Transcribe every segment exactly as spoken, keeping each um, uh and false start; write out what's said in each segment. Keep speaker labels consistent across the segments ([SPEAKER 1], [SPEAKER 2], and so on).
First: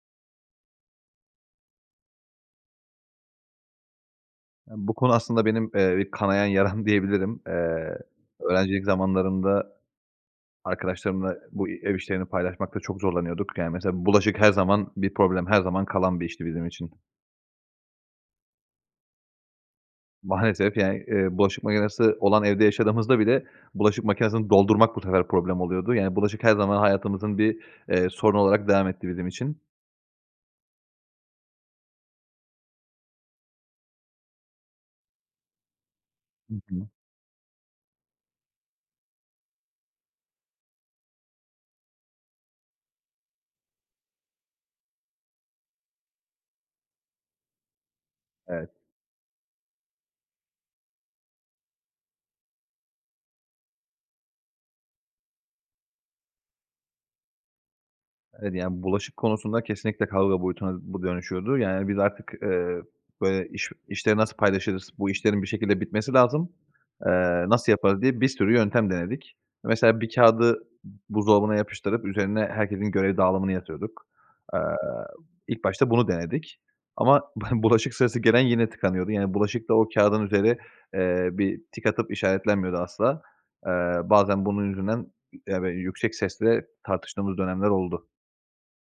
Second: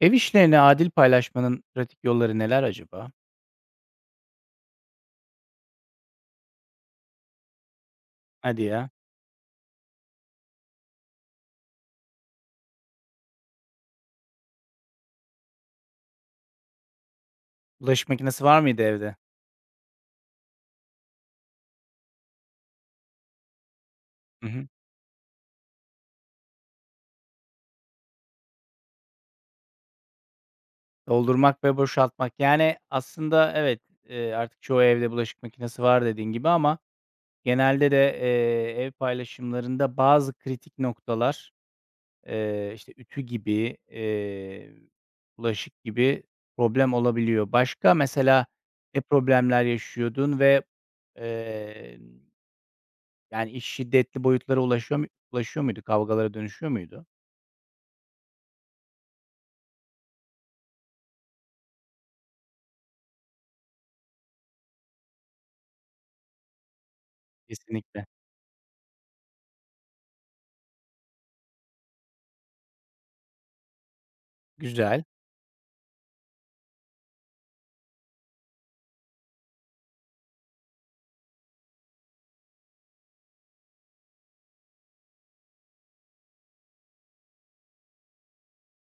[SPEAKER 1] Ev işlerini adil paylaşmanın pratik yolları neler acaba?
[SPEAKER 2] Ya bu konu aslında benim, ııı, bir kanayan yaram diyebilirim. Iıı,
[SPEAKER 1] Hadi
[SPEAKER 2] öğrencilik
[SPEAKER 1] ya.
[SPEAKER 2] zamanlarında arkadaşlarımla bu ev işlerini paylaşmakta çok zorlanıyorduk. Yani, mesela, bulaşık her zaman bir problem, her zaman kalan bir işti bizim için.
[SPEAKER 1] Bulaşık makinesi var mıydı evde?
[SPEAKER 2] Maalesef, yani, ııı, bulaşık makinesi olan evde yaşadığımızda bile bulaşık
[SPEAKER 1] Hı
[SPEAKER 2] makinesini
[SPEAKER 1] hı.
[SPEAKER 2] doldurmak bu sefer problem oluyordu. Yani bulaşık her zaman hayatımızın bir, ııı, sorunu olarak devam etti bizim için.
[SPEAKER 1] Doldurmak ve boşaltmak. Yani, aslında, evet, ııı, artık çoğu evde bulaşık makinesi var dediğin gibi
[SPEAKER 2] Hı
[SPEAKER 1] ama
[SPEAKER 2] hı.
[SPEAKER 1] genelde de, ııı, ev paylaşımlarında bazı kritik noktalar, ııı, işte, ütü gibi, ııı, bulaşık gibi problem olabiliyor. Başka mesela
[SPEAKER 2] Evet.
[SPEAKER 1] ne problemler yaşıyordun ve, emm Yani, iş şiddetli boyutlara ulaşıyor mu ulaşıyor muydu? Kavgalara dönüşüyor muydu?
[SPEAKER 2] Evet, yani, bulaşık konusunda kesinlikle kavga boyutuna bu dönüşüyordu. Yani, biz artık, ııı, böyle, "İş işleri nasıl paylaşırız, bu işlerin bir şekilde bitmesi lazım, ııı, nasıl yaparız?"
[SPEAKER 1] Kesinlikle.
[SPEAKER 2] diye bir sürü yöntem denedik. Mesela bir kâğıdı b buzdolabına yapıştırıp üzerine herkesin görev dağılımını yazıyorduk. Iıı,
[SPEAKER 1] Güzel.
[SPEAKER 2] ilk başta bunu denedik ama b bulaşık sırası gelen yine tıkanıyordu. Yani bulaşık da o kâğıdın üzeri, ııı, bir tik atıp işaretlenmiyordu asla. Iıı, bazen bunun yüzünden, ya, böyle, yüksek sesle tartıştığımız dönemler oldu.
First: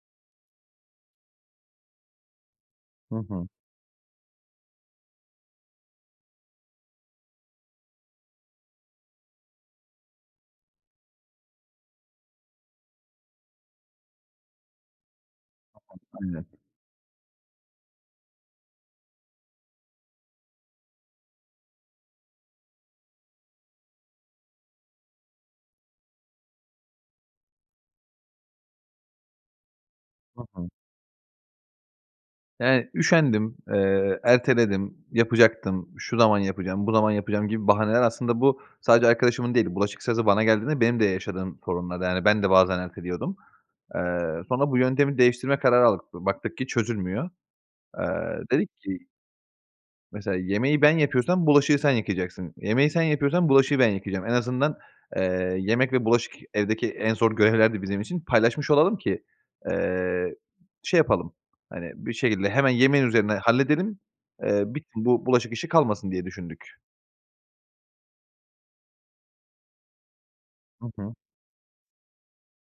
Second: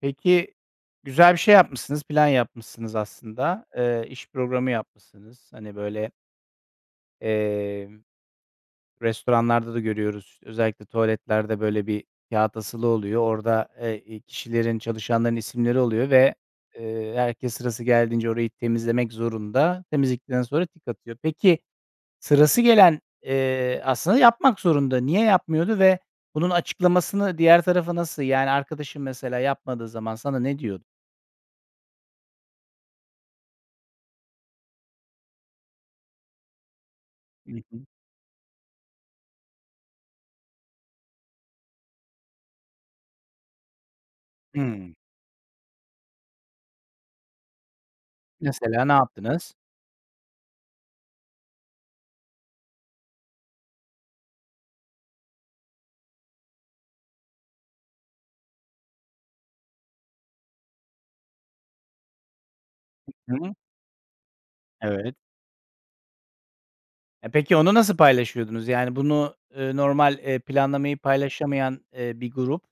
[SPEAKER 1] Peki, güzel bir şey yapmışsınız, plan yapmışsınız
[SPEAKER 2] Hı hı.
[SPEAKER 1] aslında. Eee, iş programı yapmışsınız. Hani, böyle, eee, restoranlarda da görüyoruz. İşte, özellikle tuvaletlerde böyle bir kâğıt asılı oluyor. Orada e i kişilerin, çalışanların isimleri oluyor ve,
[SPEAKER 2] [unintelligible]
[SPEAKER 1] eee, herkes sırası geldiğince orayı temizlemek zorunda. Temizledikten sonra tik atıyor. Peki, sırası gelen, eee, aslında yapmak zorunda. Niye yapmıyordu ve bunun açıklamasını diğer tarafa nasıl Yani, arkadaşın mesela yapmadığı zaman sana
[SPEAKER 2] Hı
[SPEAKER 1] ne
[SPEAKER 2] hı.
[SPEAKER 1] diyor?
[SPEAKER 2] Yani, üşendim, eee, erteledim, "Yapacaktım, şu zaman yapacağım, bu zaman yapacağım."
[SPEAKER 1] Hı
[SPEAKER 2] gibi
[SPEAKER 1] hı.
[SPEAKER 2] bahaneler aslında bu sadece arkadaşımın değil, bulaşık sırası bana geldiğinde benim de yaşadığım sorunlardı. Yani, ben de bazen erteliyordum. Eee, sonra bu
[SPEAKER 1] Hıı.
[SPEAKER 2] yöntemi değiştirme kararı aldık. Baktık ki çözülmüyor. Eee, dedik
[SPEAKER 1] Mesela ne
[SPEAKER 2] ki
[SPEAKER 1] yaptınız?
[SPEAKER 2] "Mesela yemeği ben yapıyorsam bulaşığı sen yıkayacaksın. Yemeği sen yapıyorsam bulaşığı ben yıkayacağım. En azından, eee, yemek ve bulaşık evdeki en zor görevlerdi bizim için, paylaşmış olalım ki, eee, şey yapalım, hani, bir şekilde hemen yemeğin üzerine
[SPEAKER 1] Hı hı.
[SPEAKER 2] halledelim, eee, bi
[SPEAKER 1] Evet.
[SPEAKER 2] bu bulaşık işi kalmasın." diye düşündük.
[SPEAKER 1] E, peki, onu nasıl paylaşıyordunuz? Yani, bunu, ııı, normal, eee,
[SPEAKER 2] Hı
[SPEAKER 1] planlamayı
[SPEAKER 2] hı.
[SPEAKER 1] paylaşamayan, iii, bir grup,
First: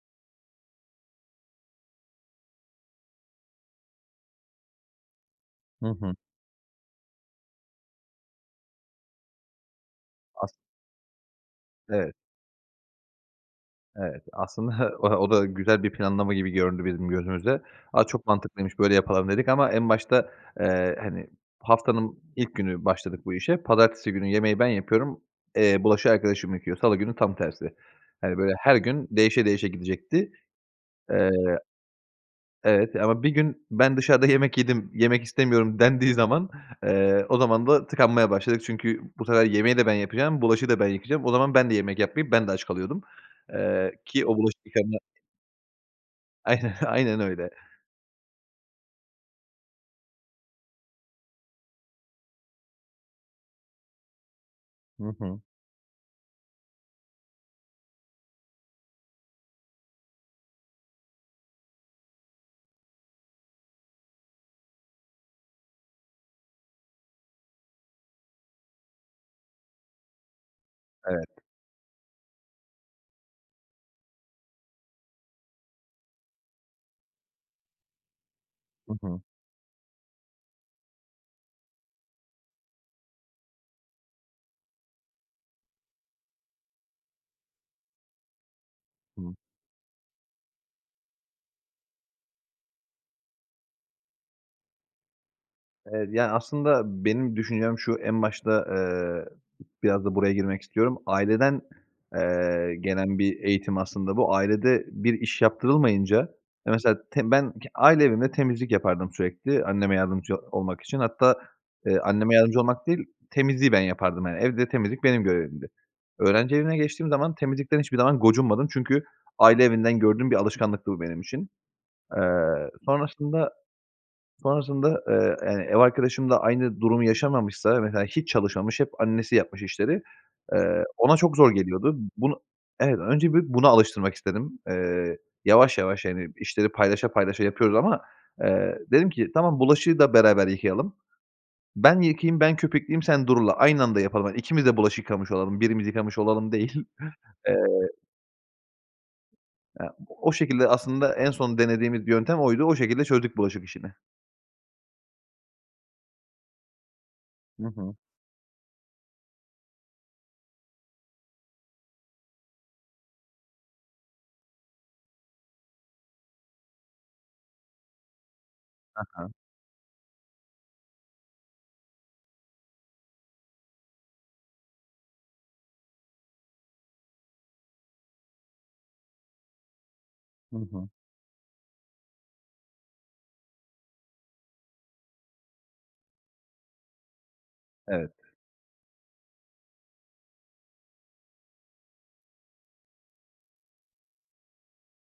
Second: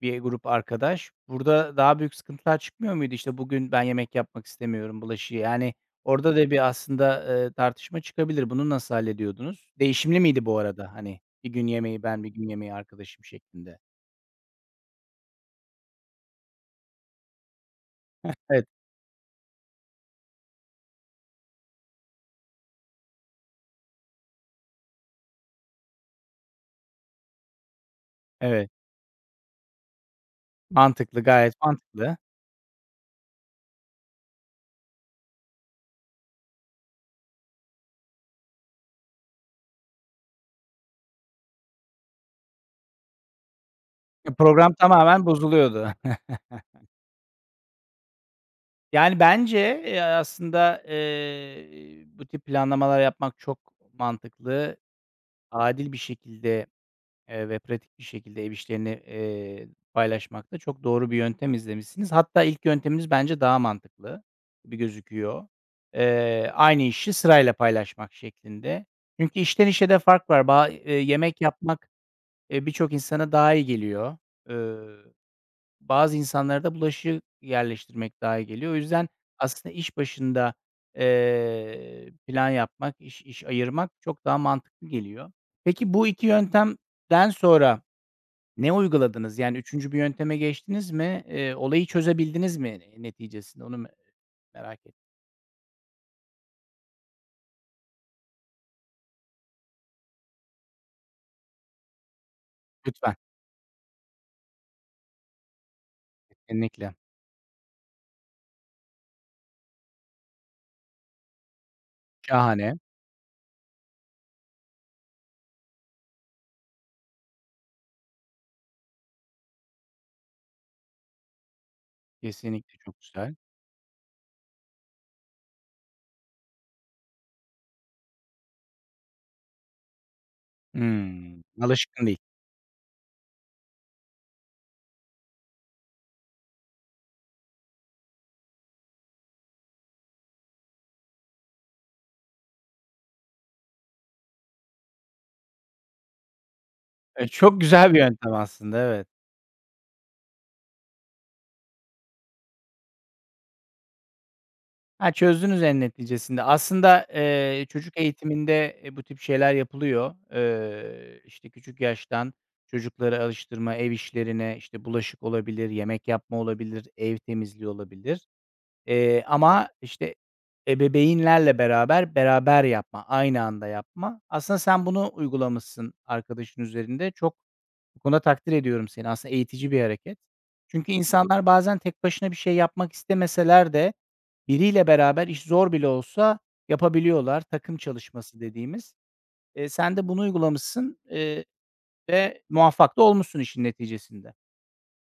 [SPEAKER 1] bir grup arkadaş burada daha büyük sıkıntılar çıkmıyor muydu? İşte, "Bugün ben yemek yapmak istemiyorum bulaşığı." Yani
[SPEAKER 2] Hı hı.
[SPEAKER 1] orada da bir aslında tartışma çıkabilir. Bunu nasıl hallediyordunuz? Değişimli miydi
[SPEAKER 2] [unintelligible]
[SPEAKER 1] bu arada, hani, bir gün yemeği
[SPEAKER 2] Evet.
[SPEAKER 1] ben, bir gün yemeği arkadaşım, şeklinde?
[SPEAKER 2] Evet. Aslında o da güzel bir planlama gibi göründü bizim gözümüzde. "A, çok
[SPEAKER 1] Hıh, evet.
[SPEAKER 2] mantıklıymış, böyle yapalım." dedik ama en başta, ııı, hani haftanın ilk günü başladık bu işe. Pazartesi günü yemeği ben yapıyorum, eee, bulaşığı arkadaşım yıkıyor, salı günü tam tersi. Hani, böyle
[SPEAKER 1] Evet.
[SPEAKER 2] her gün değişe değişe gidecekti.
[SPEAKER 1] Mantıklı, gayet
[SPEAKER 2] Iıı,
[SPEAKER 1] mantıklı.
[SPEAKER 2] evet, ama "Bir gün ben dışarıda yemek yedim, yemek istemiyorum." dendiği zaman, ııı, o zaman da tıkanmaya başladık çünkü bu sefer yemeği de ben yapacağım, bulaşığı da ben yıkayacağım. O zaman ben de yemek yapmayıp, ben de aç kalıyordum, ııı, ki
[SPEAKER 1] E,
[SPEAKER 2] o bulaşık
[SPEAKER 1] program
[SPEAKER 2] yıkama
[SPEAKER 1] tamamen bozuluyordu.
[SPEAKER 2] Ay aynen, aynen öyle.
[SPEAKER 1] Yani, bence, e, aslında, ııı, bu tip planlamalar yapmak çok mantıklı.
[SPEAKER 2] Hı hı.
[SPEAKER 1] Adil bir şekilde, ııı, ve pratik bir şekilde ev işlerini, eee, paylaşmakta çok doğru bir yöntem izlemişsiniz. Hatta, ilk yönteminiz bence daha mantıklı gibi gözüküyor. Eee, aynı işi sırayla paylaşmak şeklinde. Çünkü işten işe de fark var. Ba e
[SPEAKER 2] Evet.
[SPEAKER 1] yemek yapmak, e, birçok insana daha iyi geliyor. Iıı, bazı insanlara da bulaşık yerleştirmek daha iyi geliyor. O
[SPEAKER 2] Hı
[SPEAKER 1] yüzden
[SPEAKER 2] hı.
[SPEAKER 1] aslında iş başında, ııı, plan yapmak, iş iş ayırmak çok daha mantıklı geliyor. Peki, bu iki yöntemden sonra ne
[SPEAKER 2] Hıı.
[SPEAKER 1] uyguladınız? Yani üçüncü bir yönteme geçtiniz mi? Iıı, olayı çözebildiniz mi neticesinde? Onu me merak ettim.
[SPEAKER 2] Evet, yani, aslında benim düşüncem şu: En başta, eee, biraz da buraya girmek istiyorum. Aileden eee,
[SPEAKER 1] Lütfen.
[SPEAKER 2] gelen bir eğitim aslında bu. Ailede bir iş yaptırılmayınca, ya,
[SPEAKER 1] Kesinlikle.
[SPEAKER 2] mesela te ben k aile evimde temizlik yapardım sürekli anneme yardımcı olmak için. Hatta, eee, anneme yardımcı
[SPEAKER 1] Şahane.
[SPEAKER 2] olmak değil, temizliği ben yapardım, yani, evde temizlik benim görevimdi. Öğrenci evine geçtiğim zaman temizlikten hiçbir zaman gocunmadım çünkü aile evinden gördüğüm bir alışkanlıktı bu benim için. Iıı,
[SPEAKER 1] Kesinlikle, çok güzel.
[SPEAKER 2] sonrasında, sonrasında, ııı, yani, ev arkadaşım da aynı durumu yaşamamışti. Mesela, hiç çalışmamış, hep annesi yapmış işleri, eee, ona çok
[SPEAKER 1] Hımm.
[SPEAKER 2] zor geliyordu.
[SPEAKER 1] Alışkın değil.
[SPEAKER 2] Bunu, evet, önce bir bunu alıştırmak istedim. Iıı, yavaş yavaş, yani, işleri paylaşa paylaşa yapıyoruz ama, eee, dedim ki, "Tamam, bulaşığı da beraber yıkayalım. Ben yıkayayım, ben köpükleyeyim, sen durula. Aynı anda yapalım. Hani, ikimiz de bulaşık yıkamış olalım, birimiz yıkamış olalım değil."
[SPEAKER 1] E,
[SPEAKER 2] Eee
[SPEAKER 1] çok güzel bir yöntem aslında, evet.
[SPEAKER 2] Ya, o şekilde aslında en son denediğimiz yöntem oydu. O şekilde çözdük bulaşık işini.
[SPEAKER 1] Ha, çözdünüz en neticesinde. Aslında, eee,
[SPEAKER 2] Hı hı.
[SPEAKER 1] çocuk eğitiminde, e, bu tip şeyler yapılıyor. Eee, işte küçük yaştan çocukları alıştırma, ev işlerine, işte, bulaşık olabilir, yemek yapma olabilir, ev temizliği olabilir.
[SPEAKER 2] Hı
[SPEAKER 1] Eee,
[SPEAKER 2] hı.
[SPEAKER 1] ama işte ebebeynlerle beraber, beraber yapma, aynı anda yapma. Aslında sen bunu uygulamışsın arkadaşın üzerinde. Çok bu konuda takdir ediyorum seni. Aslında eğitici bir hareket.
[SPEAKER 2] Hı hı.
[SPEAKER 1] Çünkü insanlar bazen tek başına bir şey yapmak istemeseler de biriyle beraber iş zor bile olsa yapabiliyorlar. Takım
[SPEAKER 2] Evet.
[SPEAKER 1] çalışması dediğimiz. Eee, sen de bunu uygulamışsın, eee, ve muvaffak da olmuşsun işin neticesinde.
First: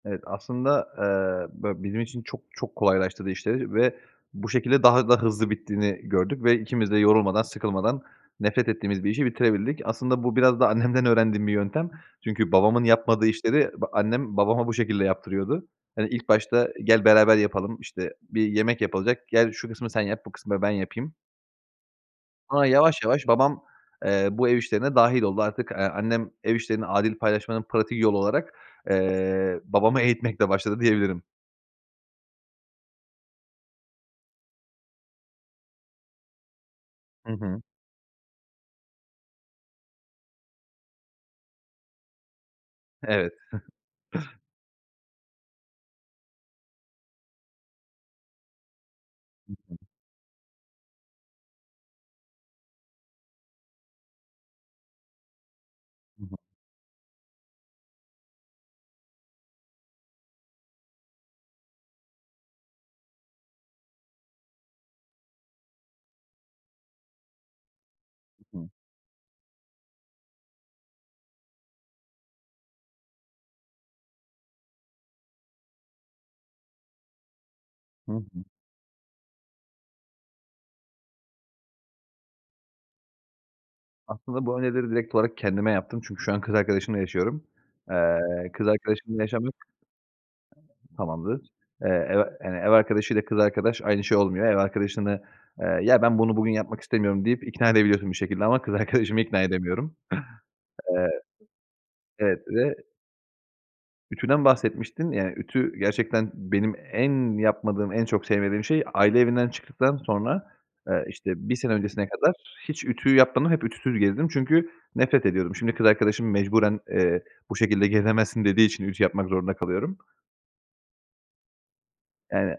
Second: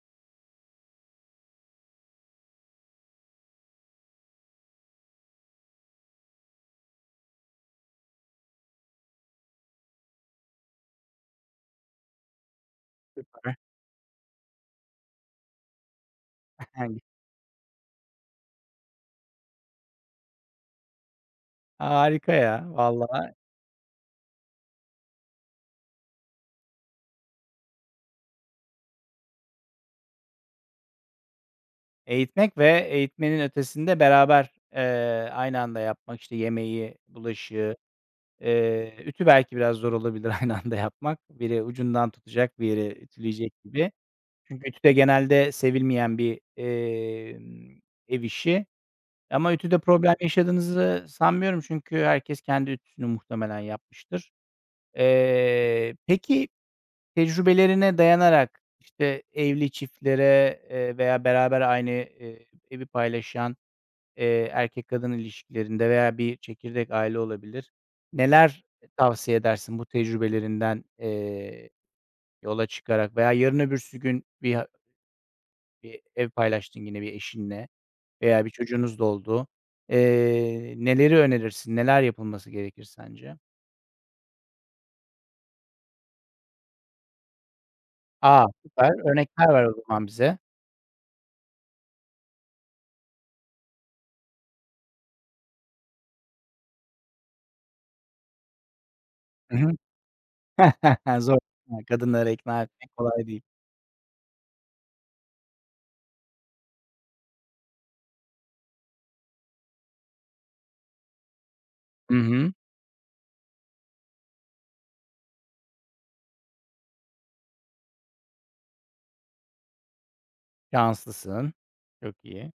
[SPEAKER 2] Evet. Aslında, eee, böyle, bizim için çok çok kolaylaştırdı işleri ve bu şekilde daha da hızlı bittiğini gördük ve ikimiz de yorulmadan sıkılmadan nefret ettiğimiz bir işi bitirebildik. Aslında bu biraz da annemden öğrendiğim bir yöntem çünkü babamın yapmadığı
[SPEAKER 1] [unintelligible]
[SPEAKER 2] işleri b annem babama bu şekilde yaptırıyordu. Hani, ilk
[SPEAKER 1] Eh,
[SPEAKER 2] başta
[SPEAKER 1] hani
[SPEAKER 2] "Gel beraber yapalım." işte, bir yemek yapılacak, "Gel şu kısmı sen yap, bu kısmı ben yapayım."
[SPEAKER 1] Harika ya,
[SPEAKER 2] Ama yavaş yavaş
[SPEAKER 1] vallaha.
[SPEAKER 2] babam, eee, bu ev işlerine dâhil oldu. Artık, eee, annem ev işlerini adil paylaşmanın pratik yolu olarak, eee, babamı eğitmekle başladı diyebilirim.
[SPEAKER 1] Eğitmek ve eğitmenin ötesinde beraber, eee, aynı anda yapmak, işte, yemeği,
[SPEAKER 2] Hı hı.
[SPEAKER 1] bulaşığı, eee, ütü belki biraz zor olabilir aynı anda yapmak. Biri ucundan tutacak, biri
[SPEAKER 2] Evet.
[SPEAKER 1] ütüleyecek
[SPEAKER 2] Hı hı.
[SPEAKER 1] gibi. Çünkü ütü de genelde sevilmeyen bir, emm, ev işi.
[SPEAKER 2] Hı
[SPEAKER 1] Ama
[SPEAKER 2] hı.
[SPEAKER 1] ütüde problem yaşadığınızı sanmıyorum. Çünkü herkes kendi ütüsünü muhtemelen yapmıştır. Eee,
[SPEAKER 2] Hı hı.
[SPEAKER 1] peki, tecrübelerine dayanarak, işte, evli çiftlere, eee, veya beraber aynı, eee, evi paylaşan, eee, erkek kadın ilişkilerinde veya bir çekirdek aile olabilir,
[SPEAKER 2] Hı
[SPEAKER 1] neler
[SPEAKER 2] hı.
[SPEAKER 1] tavsiye edersin bu tecrübelerinden, eee, yola çıkarak? Veya yarın öbürsü gün bir a Eee, ev paylaştın yine bir eşinle
[SPEAKER 2] Hı hı.
[SPEAKER 1] veya bir çocuğunuz da oldu. Eee, neleri önerirsin? Neler yapılması gerekir sence?
[SPEAKER 2] Aslında bu önerileri direkt olarak kendime yaptım çünkü şu an kız arkadaşımla yaşıyorum.
[SPEAKER 1] A,
[SPEAKER 2] Eee, kız
[SPEAKER 1] süper!
[SPEAKER 2] arkadaşımla
[SPEAKER 1] Örnekler
[SPEAKER 2] yaşamıyork
[SPEAKER 1] ver o zaman bize.
[SPEAKER 2] Tamamdır. Eee, ev a hani, ev arkadaşıyla kız arkadaş aynı şey olmuyor. Ev arkadaşını, ııı, "Ya ben bunu bugün yapmak istemiyorum." deyip ikna edebiliyorsun bir şekilde ama kız arkadaşımı ikna
[SPEAKER 1] Hı hı.
[SPEAKER 2] edemiyorum. Eee
[SPEAKER 1] Zor [unintelligible] kadınları
[SPEAKER 2] Evet.
[SPEAKER 1] ikna
[SPEAKER 2] Ve
[SPEAKER 1] etmek kolay değil.
[SPEAKER 2] Ütüden bahsetmiştin. Yani, ütü gerçekten benim en yapmadığım, en çok sevmediğim şey. Aile evinden çıktıktan sonra, ııı, işte, bir sene öncesine
[SPEAKER 1] Hı
[SPEAKER 2] kadar
[SPEAKER 1] hı.
[SPEAKER 2] hiç ütü yapmadım. Hep ütüsüz gezdim çünkü nefret ediyordum. Şimdi kız arkadaşım mecburen, eee, "Bu şekilde gezemezsin." dediği için ütü yapmak zorunda kalıyorum.
[SPEAKER 1] Şanslısın. Çok iyi.
[SPEAKER 2] Yani,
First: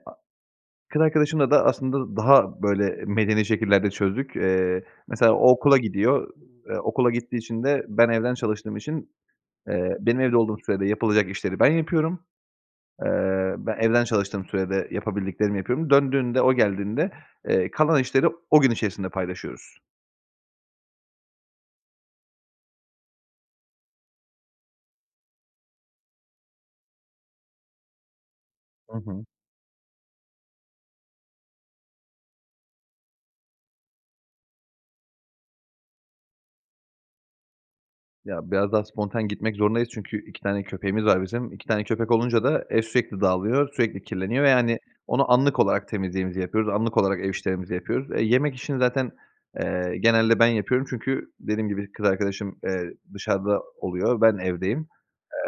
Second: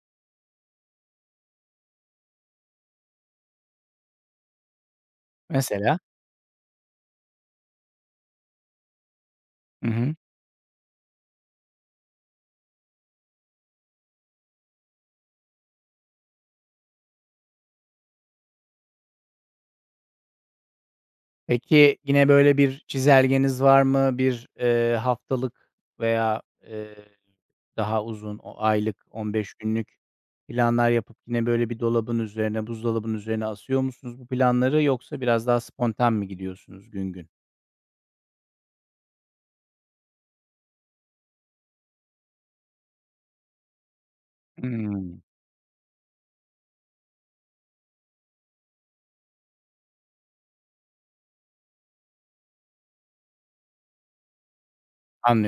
[SPEAKER 2] kız arkadaşımla da aslında daha, böyle, medeni şekillerde çözdük. Eee, mesela o okula
[SPEAKER 1] Mesela?
[SPEAKER 2] gidiyor, eee, okula gittiği için de ben evden çalıştığım için,
[SPEAKER 1] Hı
[SPEAKER 2] eee,
[SPEAKER 1] hı.
[SPEAKER 2] benim evde olduğum sürede yapılacak işleri ben yapıyorum. Iıı, ben evden çalıştığım sürede yapabildiklerimi yapıyorum. Döndüğünde, o geldiğinde, eee, kalan işleri o gün içerisinde paylaşıyoruz.
[SPEAKER 1] Peki, yine böyle bir çizelgeniz var mı? Bir, eee, haftalık veya, eee, daha uzun, o aylık,
[SPEAKER 2] Hı hı.
[SPEAKER 1] on beş günlük planlar yapıp yine böyle bir dolabın üzerine, buzdolabın üzerine asıyor musunuz bu planları yoksa biraz daha spontan mı gidiyorsunuz gün gün?
[SPEAKER 2] Ya, biraz daha spontan gitmek zorundayız çünkü iki tane köpeğimiz var bizim. iki tane köpek olunca da ev sürekli dağılıyor, sürekli kirleniyor ve, yani,
[SPEAKER 1] Hıı.
[SPEAKER 2] onu anlık olarak temizliğimizi yapıyoruz, anlık olarak ev işlerimizi yapıyoruz. E, yemek işini zaten, eee, genelde ben yapıyorum çünkü dediğim gibi kız arkadaşım, eee, dışarıda oluyor, ben evdeyim.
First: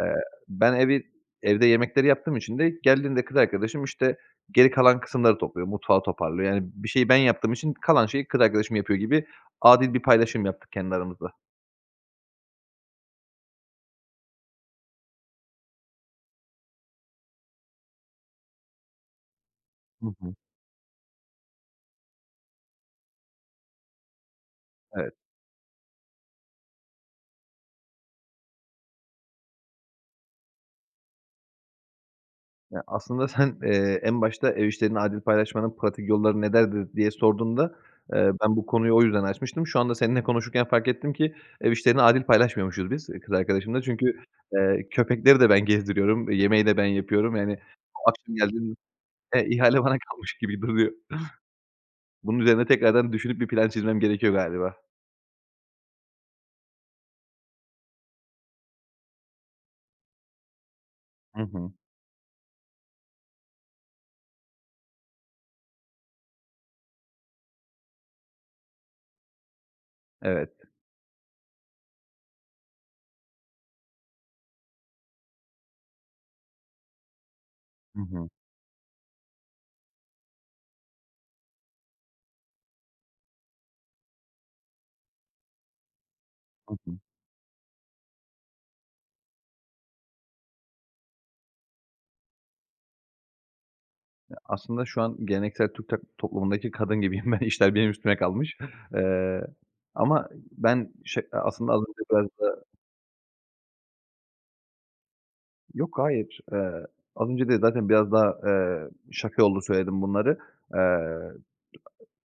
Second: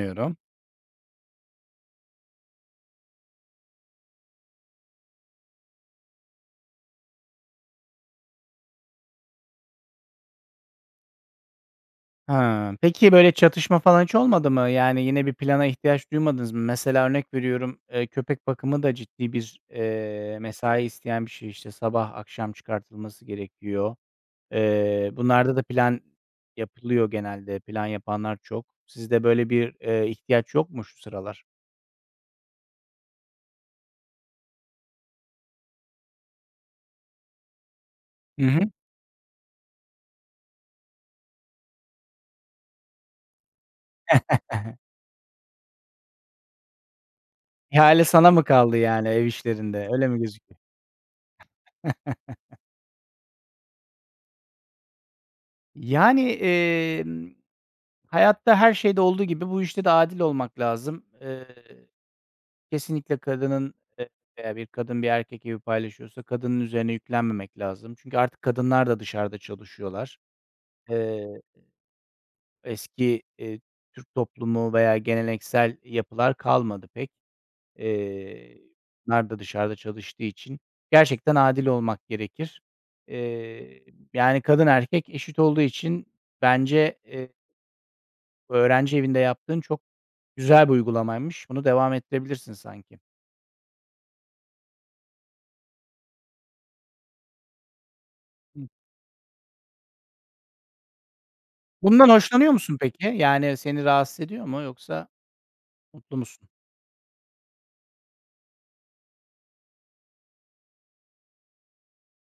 [SPEAKER 2] Eee, ben evi evde yemekleri yaptığım için de geldiğinde kız arkadaşım, işte, geri kalan kısımları topluyor, mutfağı toparlıyor. Yani, bir şeyi ben yaptığım için kalan şeyi kız arkadaşım yapıyor gibi adil bir paylaşım yaptık kendi aramızda.
[SPEAKER 1] Ha, peki, böyle çatışma falan hiç olmadı mı? Yani, yine bir plana ihtiyaç duymadınız mı? Mesela örnek veriyorum, eee, köpek bakımı da ciddi bir,
[SPEAKER 2] Hı hı.
[SPEAKER 1] eee, mesai isteyen bir şey. İşte, sabah akşam çıkartılması gerekiyor. Eee,
[SPEAKER 2] Evet.
[SPEAKER 1] bunlarda da plan yapılıyor genelde. Plan yapanlar çok. Sizde böyle bir, eee, ihtiyaç yok mu şu sıralar?
[SPEAKER 2] Ya, aslında sen, eee, en başta "Ev işlerini adil paylaşmanın pratik yolları nelerdir?" diye sorduğunda, eee,
[SPEAKER 1] Hı
[SPEAKER 2] ben bu
[SPEAKER 1] hı.
[SPEAKER 2] konuyu o yüzden açmıştım. Şu anda seninle konuşurken fark ettim ki ev işlerini adil paylaşmıyormuşuz biz kız arkadaşımla çünkü, eee, köpekleri de ben gezdiriyorum, yemeği de ben yapıyorum, yani,
[SPEAKER 1] İhale
[SPEAKER 2] o
[SPEAKER 1] sana
[SPEAKER 2] akşam
[SPEAKER 1] mı
[SPEAKER 2] geldiğimde
[SPEAKER 1] kaldı, yani, ev
[SPEAKER 2] e, ihale
[SPEAKER 1] işlerinde,
[SPEAKER 2] bana
[SPEAKER 1] öyle mi
[SPEAKER 2] kalmış
[SPEAKER 1] gözü
[SPEAKER 2] gibi duruyor. Bunun üzerine tekrardan düşünüp bir plan çizmem gerekiyor galiba.
[SPEAKER 1] Yani, emm, hayatta her şeyde olduğu gibi bu işte de adil olmak lazım.
[SPEAKER 2] Hı
[SPEAKER 1] Eee,
[SPEAKER 2] hı.
[SPEAKER 1] kesinlikle kadının, e veya bir kadın bir erkek evi paylaşıyorsa kadının üzerine yüklenmemek lazım. Çünkü artık kadınlar da dışarıda çalışıyorlar.
[SPEAKER 2] Evet.
[SPEAKER 1] Eee Eski, eee, Türk toplumu veya geleneksel yapılar kalmadı pek
[SPEAKER 2] Hı hı.
[SPEAKER 1] eee, kadınlar da dışarıda çalıştığı için. Gerçekten adil olmak gerekir. Eee, yani, kadın erkek eşit olduğu için
[SPEAKER 2] Hı hı.
[SPEAKER 1] bence, eee öğrenci evinde yaptığın çok güzel bir uygulamaymış. Bunu devam ettirebilirsin sanki.
[SPEAKER 2] Ya, aslında şu an geleneksel Türk tok toplumundaki kadın gibiyim ben. İşler benim üstüme kalmış,
[SPEAKER 1] Hı.
[SPEAKER 2] eee, ama ben şey a aslında az önce
[SPEAKER 1] Bundan
[SPEAKER 2] biraz
[SPEAKER 1] hoşlanıyor
[SPEAKER 2] da
[SPEAKER 1] musun peki? Yani, seni rahatsız ediyor mu, yoksa
[SPEAKER 2] Yok,
[SPEAKER 1] mutlu
[SPEAKER 2] hayır.
[SPEAKER 1] musun?
[SPEAKER 2] Eee, az önce de zaten biraz daha, eee, şaka yollu söyledim bunları, eee,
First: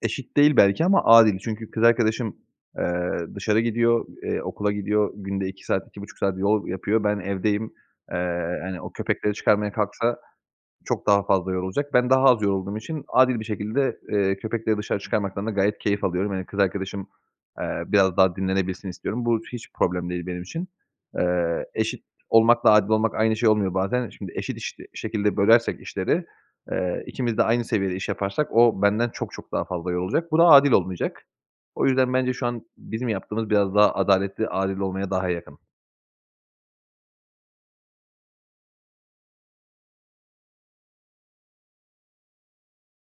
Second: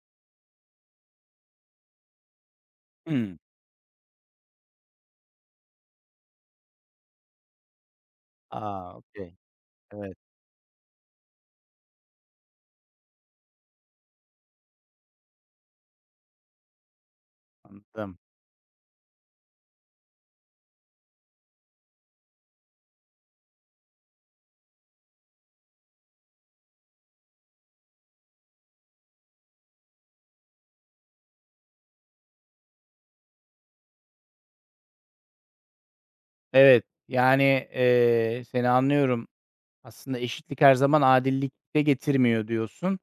[SPEAKER 2] eşit değil belki ama adil. Çünkü kız arkadaşım, eee,
[SPEAKER 1] Hımm.
[SPEAKER 2] dışarı gidiyor, eee, okula gidiyor, günde iki saat, iki buçuk saat yol yapıyor. Ben evdeyim, eee, hani, o
[SPEAKER 1] A,
[SPEAKER 2] köpekleri
[SPEAKER 1] okay
[SPEAKER 2] çıkarmaya
[SPEAKER 1] evet.
[SPEAKER 2] kalksa çok daha fazla yorulacak. Ben daha az yorulduğum için adil bir şekilde, eee, köpekleri dışarı çıkarmaktan da gayet keyif alıyorum. Hani, kız arkadaşım, eee, biraz
[SPEAKER 1] Anladım.
[SPEAKER 2] daha dinlenebilsin istiyorum. Bu hiç problem değil benim için, eee, eşit olmakla adil olmak aynı şey olmuyor bazen. E, şimdi eşit iş şekilde bölersek işleri, eee, ikimiz de aynı seviyede iş yaparsak o benden çok çok daha fazla yorulacak. Bu da adil olmayacak. O yüzden bence şu an bizim yaptığımız biraz daha adaletli. Adil olmaya daha yakın.
[SPEAKER 1] Evet, yani, eee, seni anlıyorum. Aslında eşitlik her zaman adillik de getirmiyor diyorsun,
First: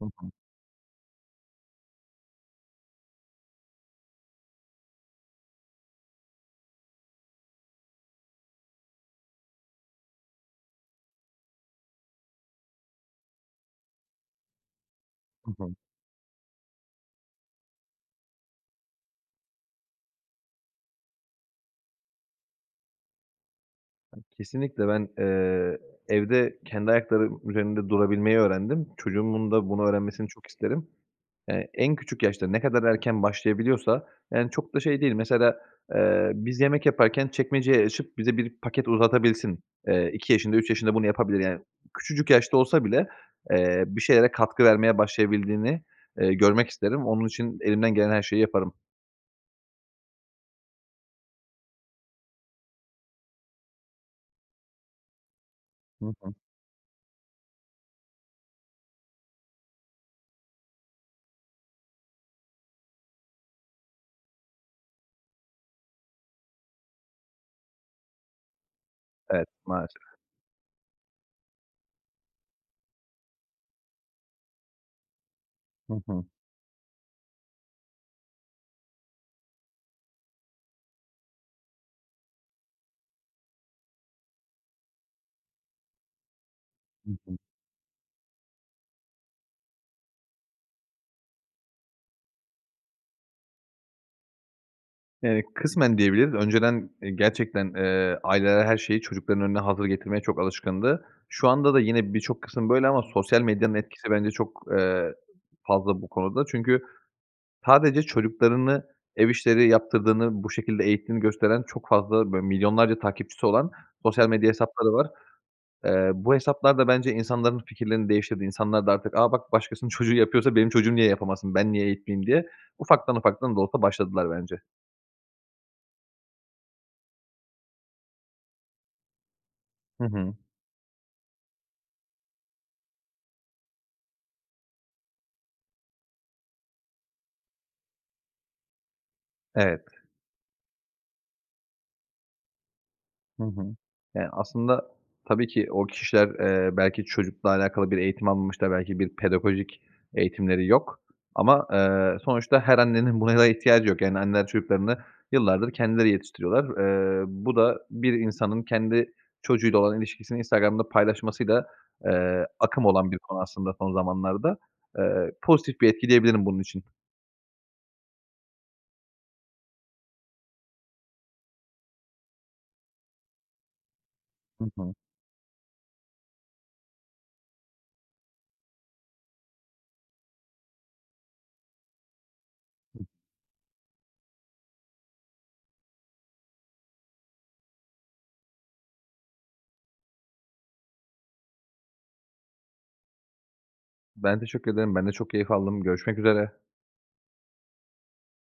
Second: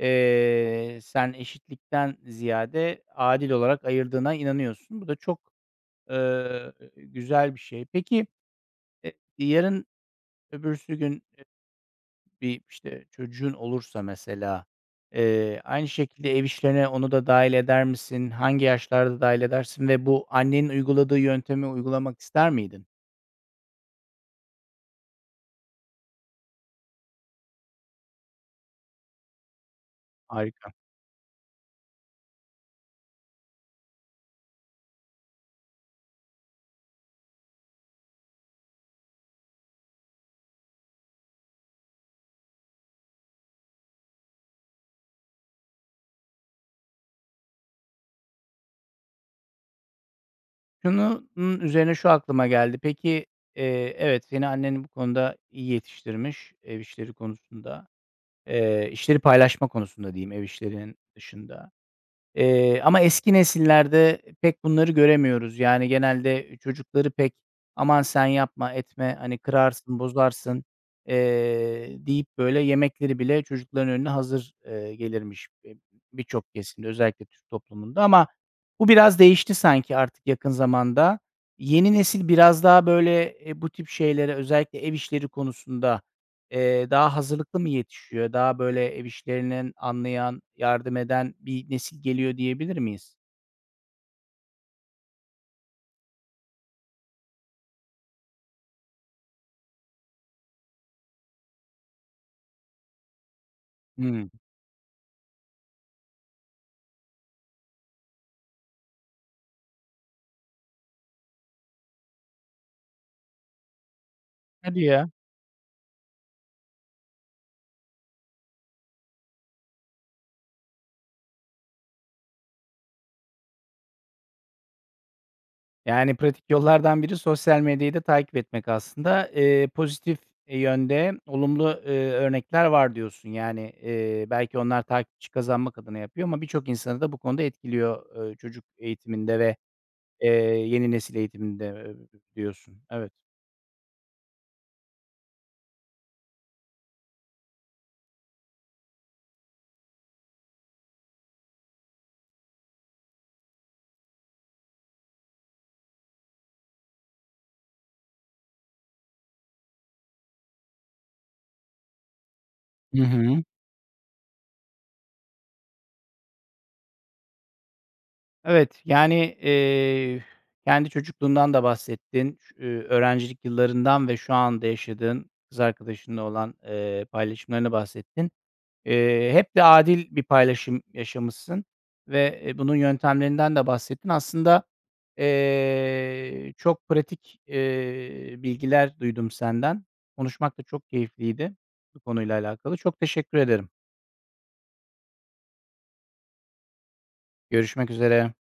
[SPEAKER 2] Hı hı.
[SPEAKER 1] sen eşitlikten ziyade adil olarak ayırdığına inanıyorsun. Bu da çok, ııı, güzel bir şey. Peki, e yarın öbürsü gün, eee, bir, işte, çocuğun olursa, mesela,
[SPEAKER 2] Hı
[SPEAKER 1] eee,
[SPEAKER 2] hı.
[SPEAKER 1] aynı şekilde ev işlerine onu da dâhil eder misin? Hangi yaşlarda dâhil edersin? Ve bu annenin uyguladığı yöntemi uygulamak ister miydin?
[SPEAKER 2] Kesinlikle ben, eee, evde kendi ayaklarım üzerinde durabilmeyi öğrendim. Çocuğumun da bunu öğrenmesini çok
[SPEAKER 1] Harika.
[SPEAKER 2] isterim. Eee, en küçük yaşta ne kadar erken başlayabiliyorsa yani çok da şey değil mesela, eee, biz yemek yaparken çekmeceyi açıp bize bir paket uzatabilsin, eee, iki yaşında, üç yaşında bunu yapabilir yani. Küçücük yaşta olsa bile, eee, bir şeylere katkı vermeye başlayabildiğini, eee, görmek isterim. Onun için elimden gelen her şeyi yaparım.
[SPEAKER 1] Şunu n üzerine şu aklıma geldi. Peki, eee, evet, seni annen bu konuda iyi
[SPEAKER 2] Hı hı.
[SPEAKER 1] yetiştirmiş ev işleri konusunda, eee, işleri paylaşma konusunda diyeyim, ev işlerinin dışında. Eee, ama eski nesillerde pek bunları göremiyoruz. Yani, genelde çocukları pek, "Aman, sen yapma, etme, hani,
[SPEAKER 2] Evet,
[SPEAKER 1] kırarsın,
[SPEAKER 2] maalesef.
[SPEAKER 1] bozarsın." eee, deyip böyle yemekleri bile çocukların önüne hazır, eee, gelirmiş b
[SPEAKER 2] Hı hı.
[SPEAKER 1] birçok kesimde, özellikle Türk toplumunda. Ama bu biraz değişti sanki artık yakın zamanda. Yeni nesil biraz daha böyle, eee, bu tip şeylere özellikle ev işleri konusunda, eee,
[SPEAKER 2] Hı
[SPEAKER 1] daha
[SPEAKER 2] hı.
[SPEAKER 1] hazırlıklı mı yetişiyor? Daha böyle ev işlerinin anlayan, yardım eden bir nesil geliyor diyebilir miyiz?
[SPEAKER 2] Eee, kısmen diyebiliriz. Önceden, eee, gerçekten, eee, aileler her şeyi çocukların önüne hazır getirmeye çok alışkındı. Şu anda da yine birçok kısım böyle ama sosyal medyanın etkisi
[SPEAKER 1] Hımm.
[SPEAKER 2] bence çok, eee, [unintelligible] fazla bu konuda. Çünkü sadece çocuklarını ev işleri yaptırdığını, bu şekilde eğittiğini gösteren çok fazla, böyle, milyonlarca takipçisi olan sosyal medya
[SPEAKER 1] Hadi
[SPEAKER 2] hesapları var.
[SPEAKER 1] ya!
[SPEAKER 2] Eee, bu hesaplar da bence insanların fikirlerini değiştirdi. İnsanlar da artık "A, bak, başkasının çocuğu yapıyorsa benim çocuğum niye yapamasın? Ben niye eğitmeyeyim?" diye ufaktan ufaktan da olsa başladılar bence.
[SPEAKER 1] Yani, pratik yollardan biri sosyal medyayı da takip etmek aslında. Eee,
[SPEAKER 2] Hı
[SPEAKER 1] pozitif
[SPEAKER 2] hı.
[SPEAKER 1] yönde olumlu, eee, örnekler var diyorsun. Yani, eee, belki onlar takipçi kazanmak adına yapıyor ama birçok insanı da bu konuda etkiliyor, eee, çocuk eğitiminde ve,
[SPEAKER 2] Evet.
[SPEAKER 1] eee, yeni nesil eğitiminde, eee, biliyorsun. Evet.
[SPEAKER 2] Hı hı. Eee, aslında tabii ki o kişiler, eee, belki çocukla alakalı bir eğitim almamış da belki bir pedagojik eğitimleri yok ama, eee, sonuçta her annenin buna da ihtiyacı yok, yani, anneler çocuklarını yıllardır kendileri yetiştiriyorlar. Eee, bu da bir insanın kendi çocuğuyla olan ilişkisini Instagram'da paylaşmasıyla, eee, akım
[SPEAKER 1] Hı
[SPEAKER 2] olan bir konu
[SPEAKER 1] hı.
[SPEAKER 2] aslında son zamanlarda. Eee, pozitif bir etki diyebilirim bunun için.
[SPEAKER 1] Evet, yani, eee, kendi çocukluğundan da bahsettin. Ş eee, öğrencilik yıllarından ve şu
[SPEAKER 2] Hı
[SPEAKER 1] anda
[SPEAKER 2] hı.
[SPEAKER 1] yaşadığın kız arkadaşınla olan, eee, paylaşımlarından bahsettin. Eee, hep de adil bir paylaşım yaşamışsın ve, eee, bunun yöntemlerinden de bahsettin. Aslında, eee, çok pratik, eee, bilgiler duydum senden. Konuşmak da çok keyifliydi bu konuyla alakalı. Çok teşekkür ederim.
[SPEAKER 2] Ben teşekkür ederim. Ben de çok keyif aldım. Görüşmek üzere.
[SPEAKER 1] Görüşmek üzere.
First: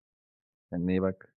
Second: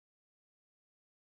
[SPEAKER 2] Kendine iyi bak.